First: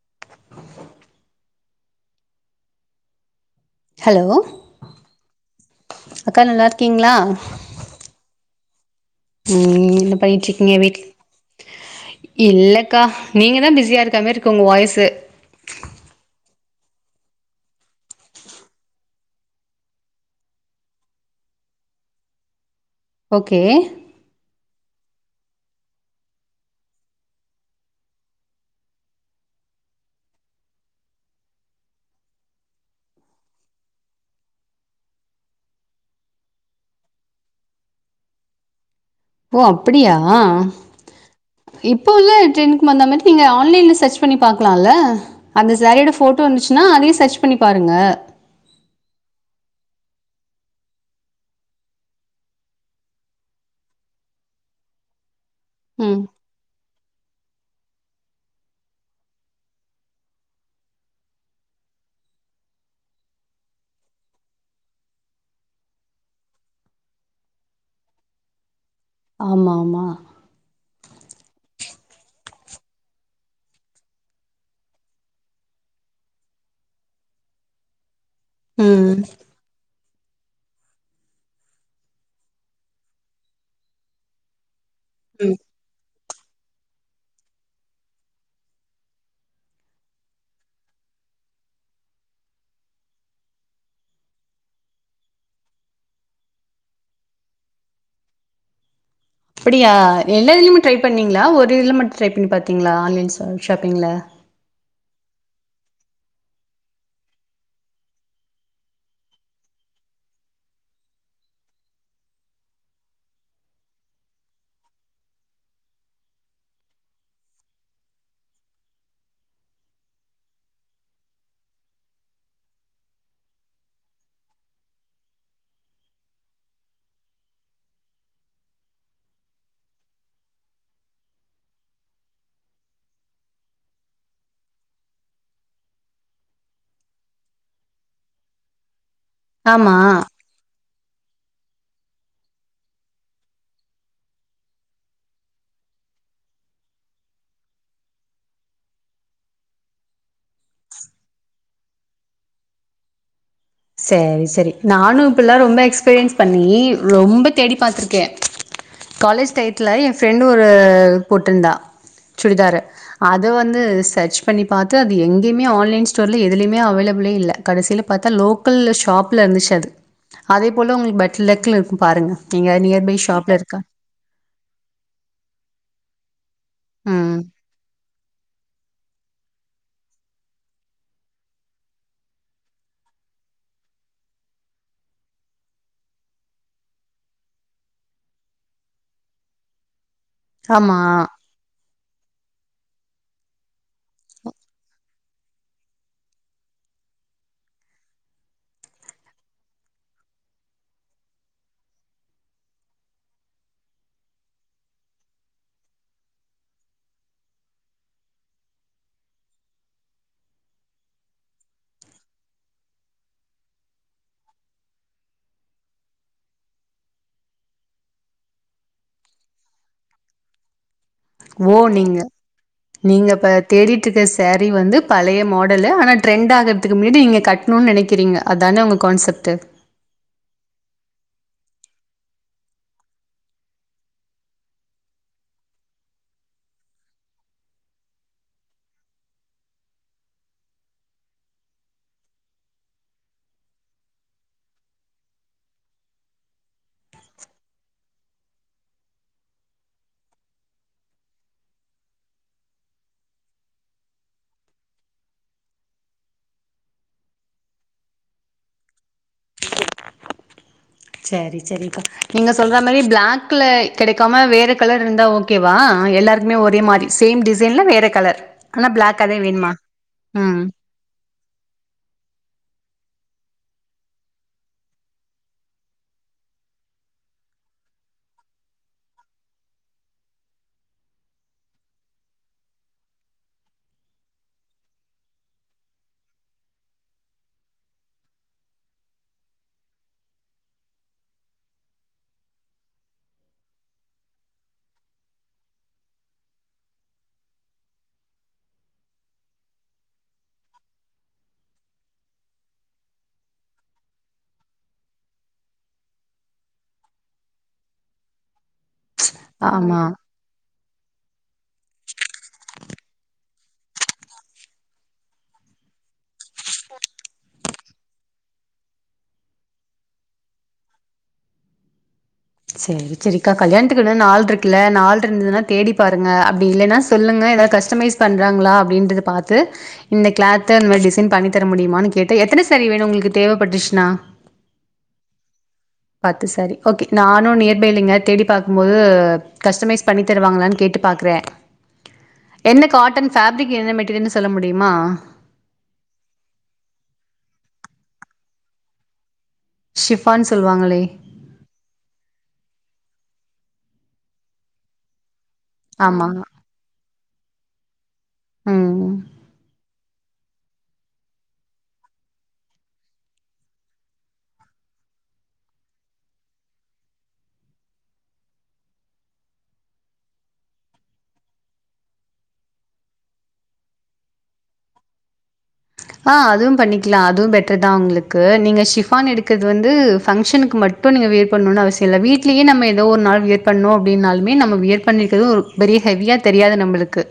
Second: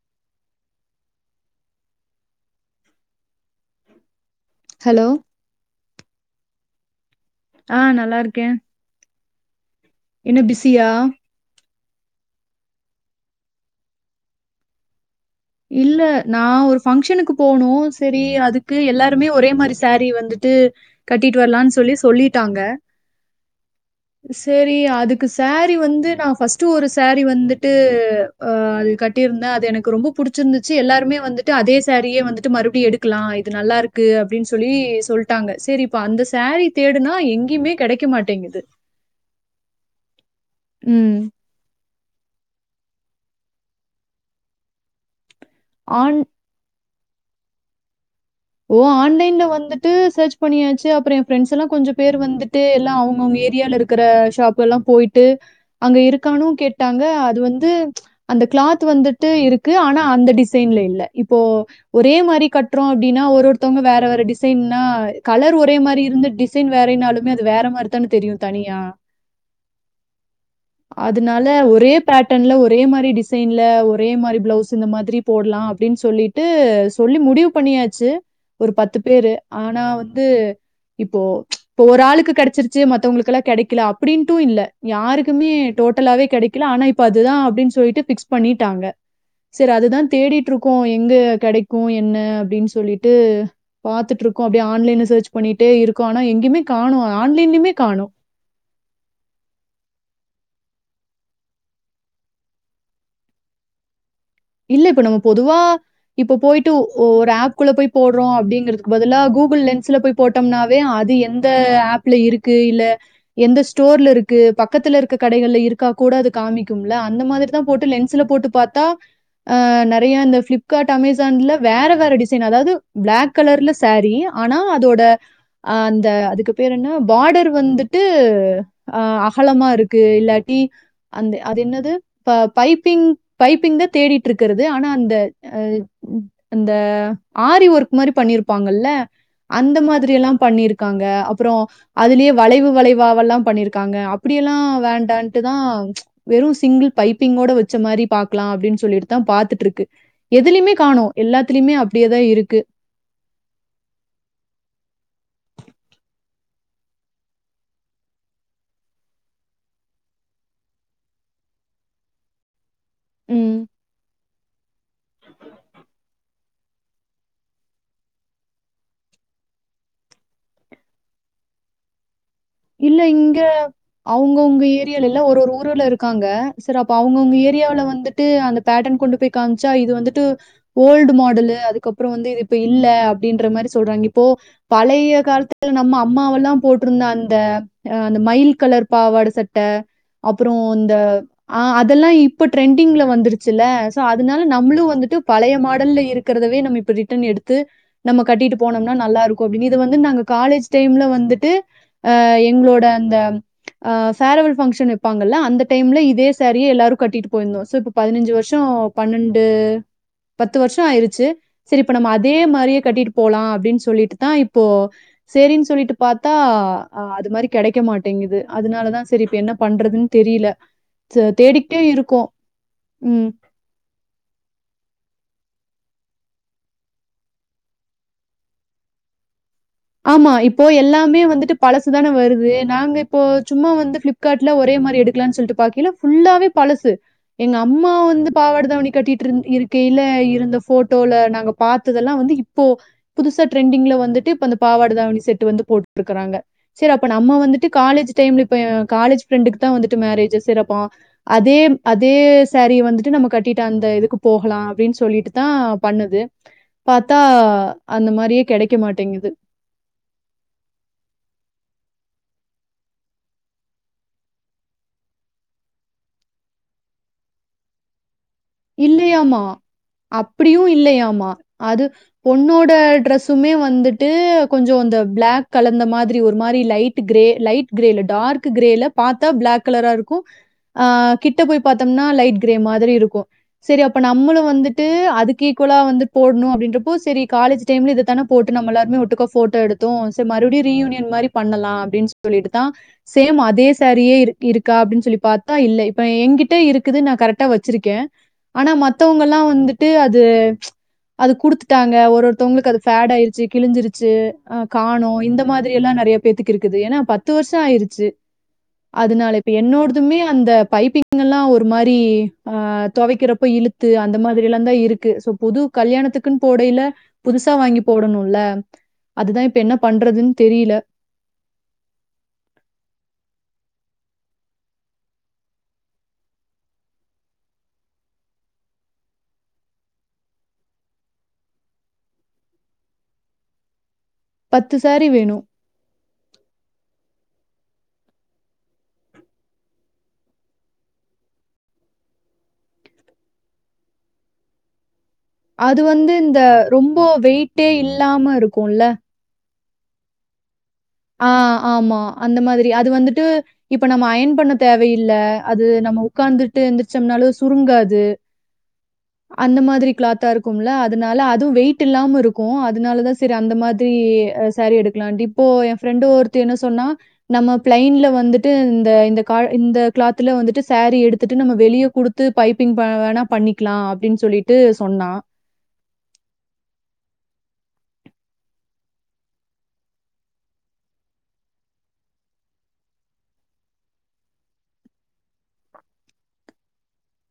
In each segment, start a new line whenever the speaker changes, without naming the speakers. [inaudible] Hello
hello.
அக்கா நல்லா ஓகேங்களா
ஆ நல்லா இருக்கேன்
ம் என்ன பயச்சிருக்கீங்க வீட் இல்லக்கா நீங்க தான் பிஸியா இருக்கமரி இருக்கு உங்க வாய்ஸு
இல்ல நான் ஒரு ஃபங்சனுக்கு போனோம் சரி அதுக்கு எல்லாருமே ஒரே மாரி சேரீ வந்துட்டு கட்டிட்டு வரலாம்னு சொல்லி சொல்லிட்டாங்க
ஓகே
சரி, அதுக்கு சேரீ வந்து நான ஃபர்ஸ்ட் ஒரு சேரீ வந்துட்டு அ அது கட்டியிருந்தேன் அது எனக்கு ரொம்ப பிடிச் முச்சிருந்துச்சு எல்லாருமே வந்துட்டு அதே சேரீ வந்துட்டு மறுபடியும் எடுக்கலாம் இது நல்லா இருக்கு அப்டின்னு சொல்லி சொல்ட்டாங்க செரி இப்ப அந்த சேரீ தேடுனா எங்கெயுமே கெடைக்க மாட்டேங்குது
ஓ அப்டியா ஆஹ
ம்.
இப்போ உள்ள [unintelligible] வந்த மாரி நீங்க ஆன்லைன்ல செர்ச் பண்ணி பாக்கலாம்ல்ல அந்த சேரியோட
ஆன்
போட்டோ இந்துச்சுன்னா அதே சர்ச் பண்ணி பாருங்க
ஓ ஆன்லைன்ல வந்துட்டு சர்ச் பண்ணியாச்சு அப்றம் என் ஃப்ரெண்ட்ஸ் எல்லாம் கொஞ்சம் பேர் வந்துட்டு எல்லாம் அவங்கவுங்க ஏரியால இருக்கிற ஷாப்பு எலாம் போயிட்டு அங்க
ம்
இருக்கானும் கேட்டு டாங்க அது வந்து அந்த கிளாத் வந்துட்டு இருக்கு ஆனா அந்த டிசைன்ல இல்ல இப்போ ஒரே மாரி கட்டுறோம் அப்டின்னா ஒரு ஒருத்தங்க வேற வேற டிசைன்னன்னா கலர் ஒரே மாரி இருந்து டிசைன் வேறனாலுமே அது வேற மாரிதானு தெரியும் தனியா
ஆமா ஆமா
அதனால ஒரே பேட்டன்ல ஒரே மாரி டிசைன்ல ஒரே மாரி பிளவுஸ் இந்த மாரி போடலாம் அப்டின்னு சொல்லிட்டு சொல்லி முடிவு பண்ணியா சு ஒரு பத்து
ம்
பேரு ஆனா வந்து வந்து இப்போ இப்போ ஒரு ஆளுக்கு கெடச்சிருச்சு மத்தவங்களுகெலாம் கெடைக்கல அப்டின்ட்டும் இல்ல யாருக்குமே
ம்
டோட்டலாவே கெடைக்கல ஆனா இப்ப அதுதான் அப்டின்னு சொல்லி பிக்ஸ் பண்ணிட்டாங்க சரி அதுதான் தேடிட்டு இருக்கோம் எங்க கெடைக்கும் என்ன அப்டின்னு சொல் சொல்லிட்டு பாத்துட்டு இருக்கோம் அப்டியே ஆன்லைன்ல சர்ச் பண்ணிட்டே இருக்கோம் ஆனா எங்கெயுமே காணோம்ஆன்லைன்லயுமே காணொம்
அப்டியா எல்லா இதுலுமே ட்ரை பண்ணீங்களா ஒரு இதுல மட்டும் ட்ரை பண்ணி பாத்தீங்களா ஆன்லைன் ஷாப்பி்ங்ல
இல்ல இப்ப நம்ம பொதுவா இப்ப போயிட்டு ஒரு ஆப்குள்ள போய் போடுறோம் அப்டிங்கிறதுக்கு பதிலா கூகுள் லென்ஸ்ல போய் போட்டோம்னாவே அது எந்த ஆப்ல இருக்கு இல்ல எந்த ஸ்டோர்ல இருக்கு பக்கத்துல இருக்க கடகள்ல இருக்கா கூட அது காமிக்கும்ல அந்த மாரிதான் போட்டு லென்ஸ்ல போட்டு பாத்தா அ நெறைய இந்த பிளிப்கார்ட் அமேசான்ல வேற வேற டிசைன் அதாவது பிளாக் கலர்ல சேரீ ஆனா அதோட அ அந்த அதுக்கு பேர் என்ன பாடர் வந்துட்டு அ அகலமா இருக்கு இல்லாட்டி அந்த அது என்னது ப பைப்பிங் பைப்பிங் தான் தேடி இருக்கிறது ஆனா அந்த அந்த ஆரி ஒர்க் மாரி பண்ணிருப்பாங்கல்ல அந்த
ஆமா
மாதிரி எல்லாம் பண்ணிருக்கு க்காங்க அப்றம் அதுலயே வளைவு வளைவாெல்லாம் பண்ணிருக்காங்க அப்டியெல்லாம் வேண்டான்ட்டு தான் வெறும் சிங்கிள் பைப்பிங்கோட வச்ச மாரி பாக்கலாம் அப்டின்னு சொல்லி தான் பாத்துட்டு இருக்கு எதுலயுமே காணோம் எல்லாத்துலயுமே அப்டியேதான் இருக்கு
செரி செரி நானும் இப்பலாம் ரொம்ப எக்ஸ்பீரியன்ஸ் பண்ணி ரொம்ப தேடி பாத்துருக்கேன் காலேஜ் டயத்துல என் ஃப்ரெண்டும் ஒரு போட்டிருந்தா சுடிதார் அத
ம்.
வந்து செர்ச் பண்ணி பாத்து அது எங்கயுமே ஆன்லைன் ஸ்டோர்ல எதுலையுமே அவைலபிளே இல்லகடைசியில பார்த்தாலோக் லோக்கல்ல ஷாப்ல இருந்துச்சு அது அதே போல உங்களுக்கு பட் லெக்கல இருக்கு பாருங்க நீங்கள்
இல்ல
நியர்பை
இங்க
ஷாப்ல இருக்கா
அவுங்கவுங்க ஏரியல இல்ல ஒரு - ஒரு ஊர்ல இருக்காங்க சார் அப்ப அவுங்கவுங்க
ம்
ஏரியாவல வந்துட்டு அந்த பேட்டன் கொண்டு போய் காம்ச்சா இது வந்துட்டு ஓல்டு மாடலு அதுக்கப்புறம் வந்து இது இப்ப இல்ல அப்டின்ற மரி சொல்றாங்க இப்போ பழைய காலத்துல நம்ம அம்மாவெல்லாம் போட்டிருந்த அந்த அந்த - அந்த மயில் கலர் பாவாட சட்டை அப்புறம் இந்த
ஆமாம்
ஆ அதெல்லாம் இப் இப்ப ட்ரெண்டிங்ல வந்துருச்சுல்ல சோ அதனால நம்ளும் வந்துட்டு பழைய மாடல்ல இருக்கிறதவே நம்ம இப்ப ரிட்டன் எடுத்து நம்ம கட்டிட்டு போனோம்னா நல்லா இருக்கும் இது வந்து நாங்க காலேஜ் டைம்ல வந்துட்டு அஹ எங்களோட அந்த அஹ ஃபேர்வெல் ஃபங்க்ஷன் வைப்பாங்கல்ல அந்த டைம்ல இதே சாரிய எல்லாரும் கட்டிட்டு போயிருந்தோம் சோ இப்ப பதினஞ்சு வருஷம் பன்னெண்டு பத்து வருஷம் ஆயிருச்சு சரி இப்ப நம்ம அதே மரியே கட்டிட்டு போலாம் அப்டின்னு சொல்லிட்டு தான் இப்போ செரின்னு சொல்லிட்டு பாத்தா ஆஹ அது மரி கிடைக்க மாட்டேங்குது அதனாலதான் சரி இப்ப என்ன பண்றதுன்னு தெரில
ஓ நீங்க -
ம்.
நீங்க இப்ப தேடிட்டு இருக்க சாரீ வந்து பளய மாடல் [unintelligible] ஆனா ட்ரெண்ட் ஆகறதுக்கு முன்னாடி நீங்க கட்ணும்னு நினைக்கிறீங்க அதான உங்க கான்செப்ட்
ஆமா இப்போ எல்லாமே வந்துட்டு பழசுதான வருது நாங்க இப்போ சும்மா வந்து ப்ளிப்கார்ட்ல ஒரே மரி எடுக்கலாம்னு சொல்லிட்டு பாக்கிள ஃபுல்லாவே பழசு எங்க அம்மா வந்து பாவட தாவணி கட்டிட்டு இருந் இருக்கையில இருந்த போட்டோல நாங்க பாத்ததெல்லாம் வந்து இப்போ புதுசா ட்ரெண்டிங்ல வந்துட்டு இப்ப பாவாட தாவணி செட்டு வந்து போட்டுருக்கறாங்க செரி அப்ப நம்ம வந்துட்டு காலேஜ் டைம்ல இப்ப காலேஜ் ஃப்ரெண்டுக்கு தான் வந்துட்டு மேரேஜ் செரிஅப்ப அதே - அதே சாரீ வந்துட்டு நம்ம கட்டிட்டு அந்த இதுக்கு போகலாம் அப்டின்னு சொல்லிட்டு தான் பண்ணது பாத்தா அந்த மாரியே கிடைக்க மாட்டேங்குது
சரி சரிக்கா நீங்க சொல்ற மரியே பிளாக்கில கிடைக்காம வேறு கலர் இருந்த ஓகேவா எல்லாருக்குமே ஒரே மாரி சேம் டிசைனில் வேற கலர் ஆனா பிளாக் அதே
இல்லையாமா
வேணுமா ம்
அப்படியும் இல்லையாமா அது பொண்ணோட ட்ரெஸ் சும்மே வந்துட்டு கொஞ்சம் இந்த பிளாக் கலர்ந்த மாதிரி ஒரு மாரி லைட் கிரே லைட் கிரேல டார்க் கிரேல பாத்தா பிளாக் கலரா இருக்கும் ஆஹ கிட்ட போய் பாத்தோம்னா லைட் கிரே மாதிரி இருக்கும் செரி அப்ப நம்முளும் வந்துட்டு அதுக்கு ஈக்குவலா வந்து போட்ணும் அப்டின்றப்போ செரி காலேஜ் டைம்ல இது தானே போட்டு நம்ம எல்லாருமே ஒட்டுக்கா போட்டோ எடுத்தோம் செரி மறுபடியும் ரீயூனியன் மாரி பண்ணலாம் அப்டின்னு சொல்லிட்டு தான் சேம் அதே சாரியே இருக்கு இருக்கா அப்டின்னு சொல்லி பாத்தா இல்ல இப்ப எங்கிட்ட இருக்குது நா கரெக்டா வச்சிருக்கேன் ஆனா மத்தவங்கலாம் வந்துட்டு அது - அது குடுத்துட்டாங்க ஒரு ஒருத்தவங்களுக்கு அது ஃபேடு ஆயிடுச்சு கிழிஞ்சிருச்சு ஆஹ காணும் இந்த மாதிரி எல்லாம் நெறைய பேத்துக்கு இருக்குது ஏன்னா பத்து வருஷம் ஆயிருச்சு அதனால இப்ப
ஆமா
என்னோடதுமே அந்த பைப்பிங் பிங்கல்லாம் ஒரு மாரி ஆ துவைக்கிறப்ப இழுத்து அந்த மாதிரிலாம் தான் இருக்கு சோ புது கல்யாணத்துக்குன்னு போடையில புதுசா வாங்கி போடணும்ல அதுதான் இப்ப என்ன பண்றதுன்னு தெரியல
செரி - செரிக்கா கல்யாணத்துக்கு இன்னும் நாள் இருக்குல நாள் இருந்ததுன்னா தேடி பாருங்க அப்டி இல்லைன்னா சொல்லுங்க ஏதாவது கஸ்டமைஸ் பண்ணுறாங்களா அப்டின்றது பாத்து இந்த கிளாத்த இந்தமரி டிசைன் பண்ணித்தர முடியுமான்னு கேட்டு எத்தன சாரி வேணும் உங்களுக்கு தேவப்பட்டுச்சுனா
பத்து சாரி வேணும்
பத்து சாரீ ஓகே நானும் நியர்பைல இங்க தேடி பாக்கும் போது கஸ்டமைஸ் பண்ணி தருவாங்களானு கேட்டு பாக்குறேன் என்ன காட்டன் ஃபேப்ரிக் என்ன மெட்டீரியல்ன்னனு சொல்ல முடியுமா
அது வந்து இந்த ரொம்ப வெயிட்டே இல்லாம இருக்கும்ல
ஷிபான்ஸ்
ஆஹ ஆமா அந்த மாதிரி அது வந்துட் டு இப்ப நம்ம அயன் பண்ண தேவையில்ல அது நம்ம
ஆமா
உட்கார்ந்துட்டு எந்திரிச்சோம்னாலோ சுருங்காது
ம் ம்.
அந்த மாதிரி கிளாத்தா இருக் உள்ள அதனால அதுவும் வெயிட் இல்லாம இருக்கும் அதனால தான் செரி அந்த மாதிரி சாரீ எடுக்கலாம் இப்போ ஃப்ரெண்டு ஒருத்தி என்ன சொன்னா நம்ம பிளைன்ல வந்துட்டு இந்த - இந்த காட் இந்த கிளாத்ல வந்துட்டு சாரீ எடுத்துட்டு நம்ம வெளிய குடுத்து பைப்பிங் ப வேணா பண்ணிக்கலாம் அப்டின்னு சொல்லிட்டு சொன்னா
ஆஹ அதுவும் பண்ணிக்கலாம் அதுவும் பெட்டர் தான் உங்களுக்கு நீங்க ஷிபான் எடுக்கறது வந்து ஃபங்க்ஷனுக்கு மட்டும் நீங்க வியர் பண்ணணும்ன்னு அவசியம் இல்ல வீட்லயே நம்ம ஏதோ ஒரு நாள் வியர் பண்ணும் அப்டின்னாலுமே நம்ம வியர் பண்ணிருக்கறதும் ஒரு பெரிய ஹெவியா தெரியாது நம்மளுக்கு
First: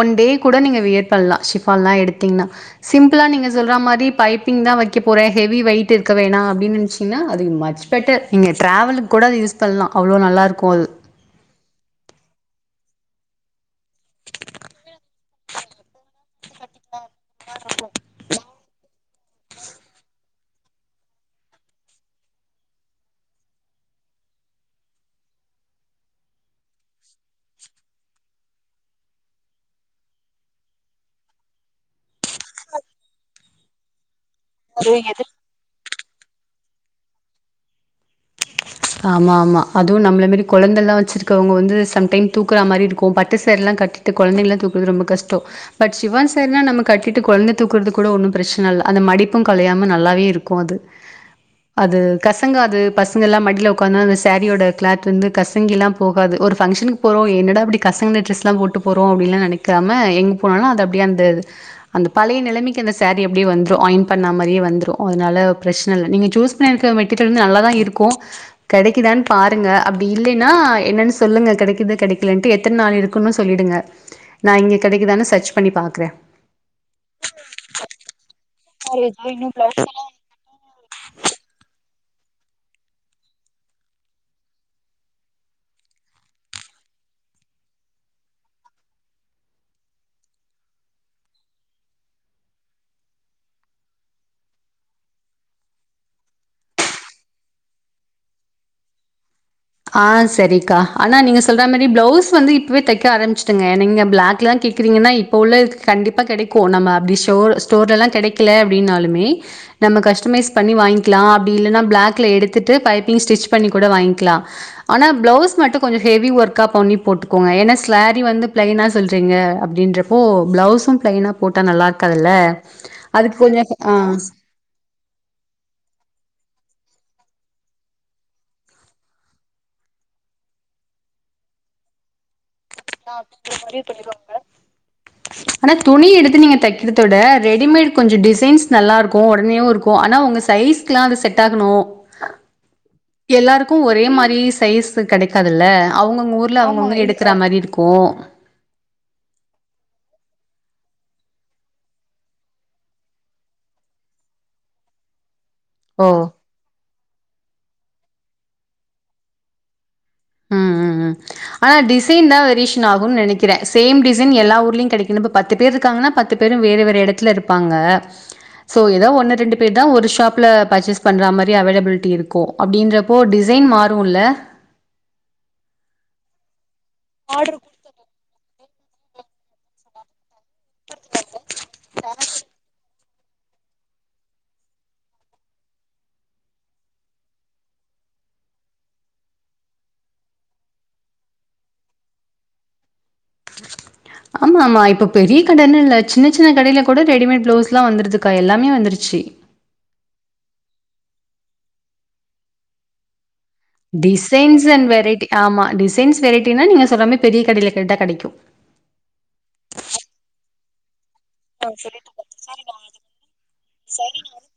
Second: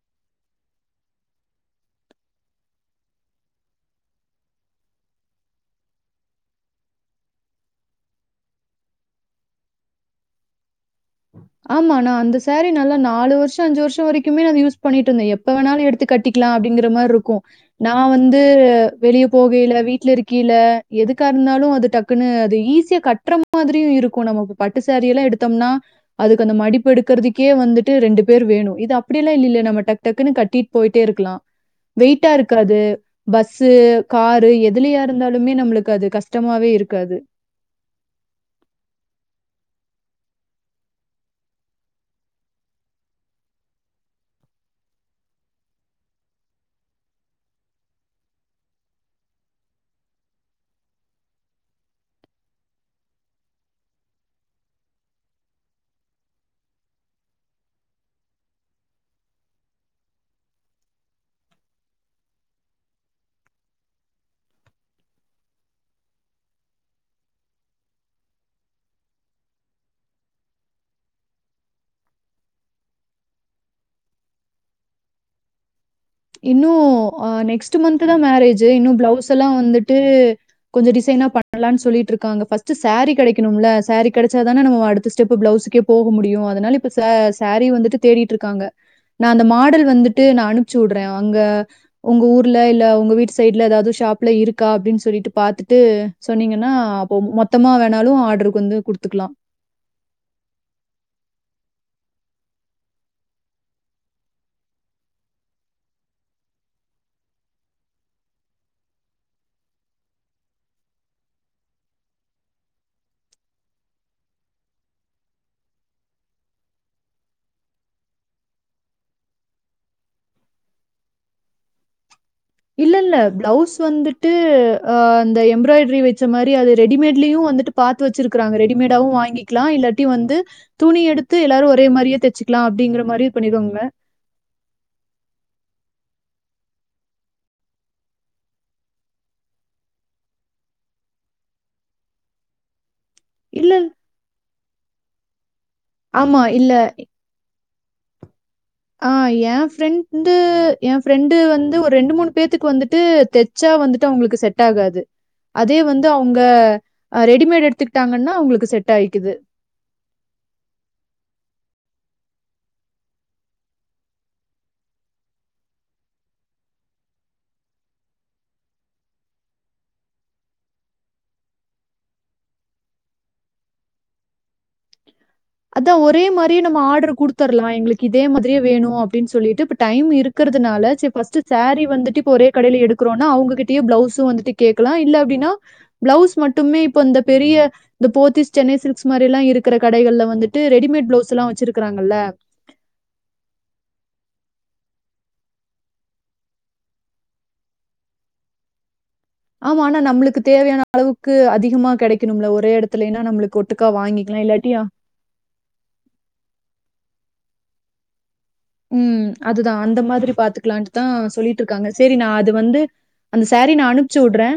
ஒன் டே கூட நீங்க வியர் பண்ணலாம் ஷிஃபான் எல்லாம் எடுத்தீங்கன்னா சிம்பிளா நீங்க சொல்ற மாரி பைப்பிங் தான் வைக்க போறன் ஹெவி வெயிட் இருக்க வேணா அப்படின்னு நெனச்சீங்கன்னா அது மச் பெட்டர் நீங்க டிராவலுக்கு கூட அது யூஸ் பண்ணலாம் அவ்ளோ நல்லா இருக்கும் அது
ஆமா நா அந்த சாரீ நல்ல நாலு வருஷம் அஞ்சு வருஷம்வரைக்குமே அது யூஸ் பண்ணிட்டுந்தேன் எப்போ வேணாலும் எடுத்து கட்டிக்கலாம் அப்படிங்கறமரி இருக் கும் நா வந்து வெளிய போகைல வீட்டுல இருக்கைல எதுக்காக இருந்தாலும் அது டக்குன்னு அது ஈஸியா கட்டுற மாதிரியும் இருக்கும் நமக்கு பட்டு சாரீலாம் எடுத்தோம்னா அதுக்கு அந்த மடிப்பு எடுக்கறதுக்கே வந்துட்டு ரெண்டு பேர் வேணும் இது அப்டியெல்லாம் இல்லல நம்ம டக்கு டக்குன்னு கட்டிட்டு போயிட்டே இருக்கலாம் வெயிட்டா இருக்காது பஸ்சு காரு
ஒரு
எதுலயா
எத
இருந்தாலுமே நம்மளுக்கு அது கஷ்டமாவே இருக்காது
ஆம்மாம்மா அதுவு நம்மள மாரி கொழந்தல்லாம் வச்சிருக்கவங்க வந்து சம் டைம் தூக்குற மாரி இருக்கு பட்டு சாரில்லாம் கட்டிட்டு கொழந்தை எல்லாம் தூக்குறது ரொம்ப கஷ்டம் பட் சிஃபான் சேரினா நம்ம கட்டிட்டு கொழந்தை தூக்குறது கூட ஒன்னும் பிரச்சன இல்ல அந்த மடிப்பும் கலையாம நல்லாவே இருக்கு அது அது கசங்காது பசங்கல்லா மடி ல ஒக்காந்தா அந்த சேரியோட க்ளாத் வந்து கசங்கில்லா போகாது ஒரு ஃபங்கஷனுக்கு போறோ என்னடா இப்டி கசங்ன டிரெஸ் எல்லாம் போட்டு போறோ அப்டின்ல்லா நெனைக்காம எங்க போனாலு அது அப்டியே அந்த அந்த பழைய நெலைமைக்கு அந்த சாரி அப்டியே வந்த்ரு அயன் பண்ணா மாரியே வந்த்ரு அதனால பிரச்சன இல்ல நீங்க சூஸ் பண்ணிருக்க மெட்டீரியல் வந்து நல்லாதா இருக்கு கெடைக்குதான்னு பாருங்க அப்டி இல்லைனா என்னன்னு சொல்லுங்க கெடைக்குது கெடைக்கலன்ட்டு எத்தன நாள் இருக்குன்னு சொல்லிடுங்க நா இங்க கெடைக்குதான்னு சர்ச் பண்ணி பாக்கறே
இன்னு அஹ் நெக்ஸ்ட் மந்த்துதா மேரேஜ் ஞ்சு இன்னு பிளவுஸல்லா வந்துட்டு கொஞ்ச டிசைனா பண்ணலான்னு சொல்லிட்டு இருக் க்காங்க ஃபர்ஸ்ட் சாரி கெடைக்கனும்ல சாரி கெடச்சாதான நம்ம அடுத்த ஸ்டெப்பு பிளவுஸ்க்கே போக முடியு அதனால இப்ப சா சாரி வந்துட்டு தேடிட்ருக்காங்க நா அந்த மாடல் வந்துட்டு நா அனுப்புச் டுறேன் அங்க உங்க ஊர்ல இல்ல உங்க வீட்டு சைட்ல ஏதாவது ஷாப்ல இருக்கா அப்டின்னு சொல்லிட்டு பாத்துட்டு சொன்னீங்கன்னா அப்போ மொத்தமா வேணாலும் ஆட்ருக்கு வந்து குடுத்துக்கலாம்
ஆ சரிக்கா ஆனா நீங்க சொல்ற மாரி பிளவுஸ் வந்து இப்பவே தைக்க ஆரம்மிச்சுடுங்க நீங்க பிளாக் எல்லாம் கேக்குறீங்கன்னா இப்போ உள்ள கண்டிப்பா கெடைக்கும் நம்ம அப்டி ஸோர் ஸ்டோர்லல்லாம் கடைக்க அப்டினாலுமே நம்ம கஸ்டமைஸ் பண்ணி வாங்கிலாம் அப்டி இல்லனா பிளாக்ல எடுத்துட்டு பைப்பிங் ஸ்டிச் பண்ணி கூட வாங்கிலாம் ஆனா பிளவுஸ் மட்டும் கொஞ்சம் ஹெவி ஒர்க்கா பண்ணி போட்டுக்கோங்க வந்து ஏன்னா சாரி வந்து ப்லைனா சொல்றீங்க அப்டின்றப்ப பிளவுஸ்சும் ப்லைனா போட்டா நல்லா இருக்காது
இல்ல இல்ல பிளவுஸ் வந்துட்டு அஹ் அந்த எம்ப்ராய்டரி வச்ச மாரி அது ரெடிமேட்லயும் வந்துட்டு பாத்து வச்சிருக்கறாங்க ரெடிமேடாவு வாங்கிக்கலா இல்லாட்டி வந்து துணி எடுத்து எல்லாரு ஒரே மாரியே தச்சு
ஆனா துணி எடுத்து நீங்க தைக்கிறத விட ரெடிமேட் கொஞ்ச டிசைன்ஸ் நல்லா இருக்கும் உடனேயும் இருக்கு ஆனா உங்க சைஸ்க்கெல்லா அது செட் ஆகணு
இல்ல
எல்லாருக்கும்
இல்ல.
ஒரே மாரி ஸ் சைஸ் கெடைக்காது ல்ல அவங்கவுங்க
ஆமா.
ஊர்ல
இல்ல.
அவங்கவுங்க எடுக்கிற மாரி இருக் க்கு
ஆஹ் என் ஃப்ரெண்டு என் ஃப்ரெண்டு வந்து ஒரு ரெண்டு மூணு பேத்துக்கு வந்துட்டு தெச்சா வந்துட்டு அவங்களுக்கு செட் ஆகாது அதே வந்து அவுங்க ஆ ரெடிமேட் எடுத்துக்கிட்டாங்கன்னா அவங்களுக்கு செட் ஆயிக்குது
ம் ம் ம் ஆனா டிசைன்தா வேரியேஷன் ஆகும்னு நெனைக்கிறே சேம் டிசைன் எல்லா ஊர்லயு கெடைக்கணு இப்ப பத்து பேர் இருக்காங்கன்னா பத்து பேரும் வேற வேற எடத்துல இருப்பாங்க சோ ஏதோ ஒண்ணு ரெண்டு பேர்தா ஒரு ஷாப்ல பர்ச்சேஸ் பண்ற மாரி அவைலபிலிட்டி இருக்கு அப்டின்றப்போ டிசைன் மாறும்ல்ல
அதா ஒரே மாரி நம்ம ஆட்ரு குடுத்துரலாம் எங்களுக்கு இதே மாதிரியே வேணும் க்கு அப்டின்னு சொல்லிட்டு இப்ப டைம் இருக் க்றதுனால சேர் சாரீ வந்துட்டு இப்ப ஒரே கடையில எடுக் ஆனா அவங்ககிட்டே பிளவுஸ் வந்துட்டு கேக்லாம் இல்ல அப்டின்னா பிளவுஸ் மட்டுமே இப்ப பெரிய இந்த போத்திஸ் சென்னைசில்க்ஸ் இருக்கிற கடகள்ல வந்து வந்துட்டு ரெடிமேட் பிளவுஸ்ல்லா வச்சிருக்கறாங்கல்ல
ஆமா ஆமா இப்போ பெரிய கடன்னு இல்ல சின்ன சின்ன கடயில கூட ரெடிமேட் ப்ளவுஸ் எல்லாம் வந்தருதுக்கா எல்லாமே வந்துருச்சு
ஆமா ஆனா நம்மளுக்கு தேவையான அளவுக்கு அதிகமா கெடைக்கணும்ல ஒரே எடத்துலயின்னா நம்மளுக்
டிசைன்ஸ் அண்ட் வெரைட்டி ஆமா டிசைன்ஸ் வெரைட்டினா நீங்க சொல்றா மாரி பெரிய கடையில கேட்டா கெடைக்கு
க்லாஞ் தான் சொல்லிட்ருக்காங்க செரி நான் அது வந்து அந்த சாரீ நான் அனுப்ச்சு விட்றே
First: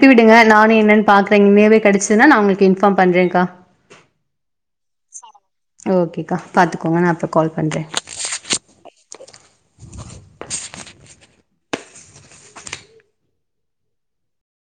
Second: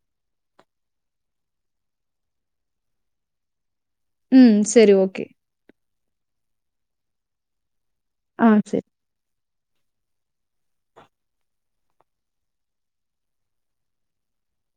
ப்பிவிடுங்க நானும் என்னன்னு பாக்குறே உண்மையாவே கெடைச்சதுன்னா நான் உங்களுக்கு இன்ஃபார்ம் பண்றேன்க்கா
ம் சரி ஓகே
ஓகேக்கா பாத்துக்கோங்க நான் அப்ற கால் பண்றே
ஆஹ் செர்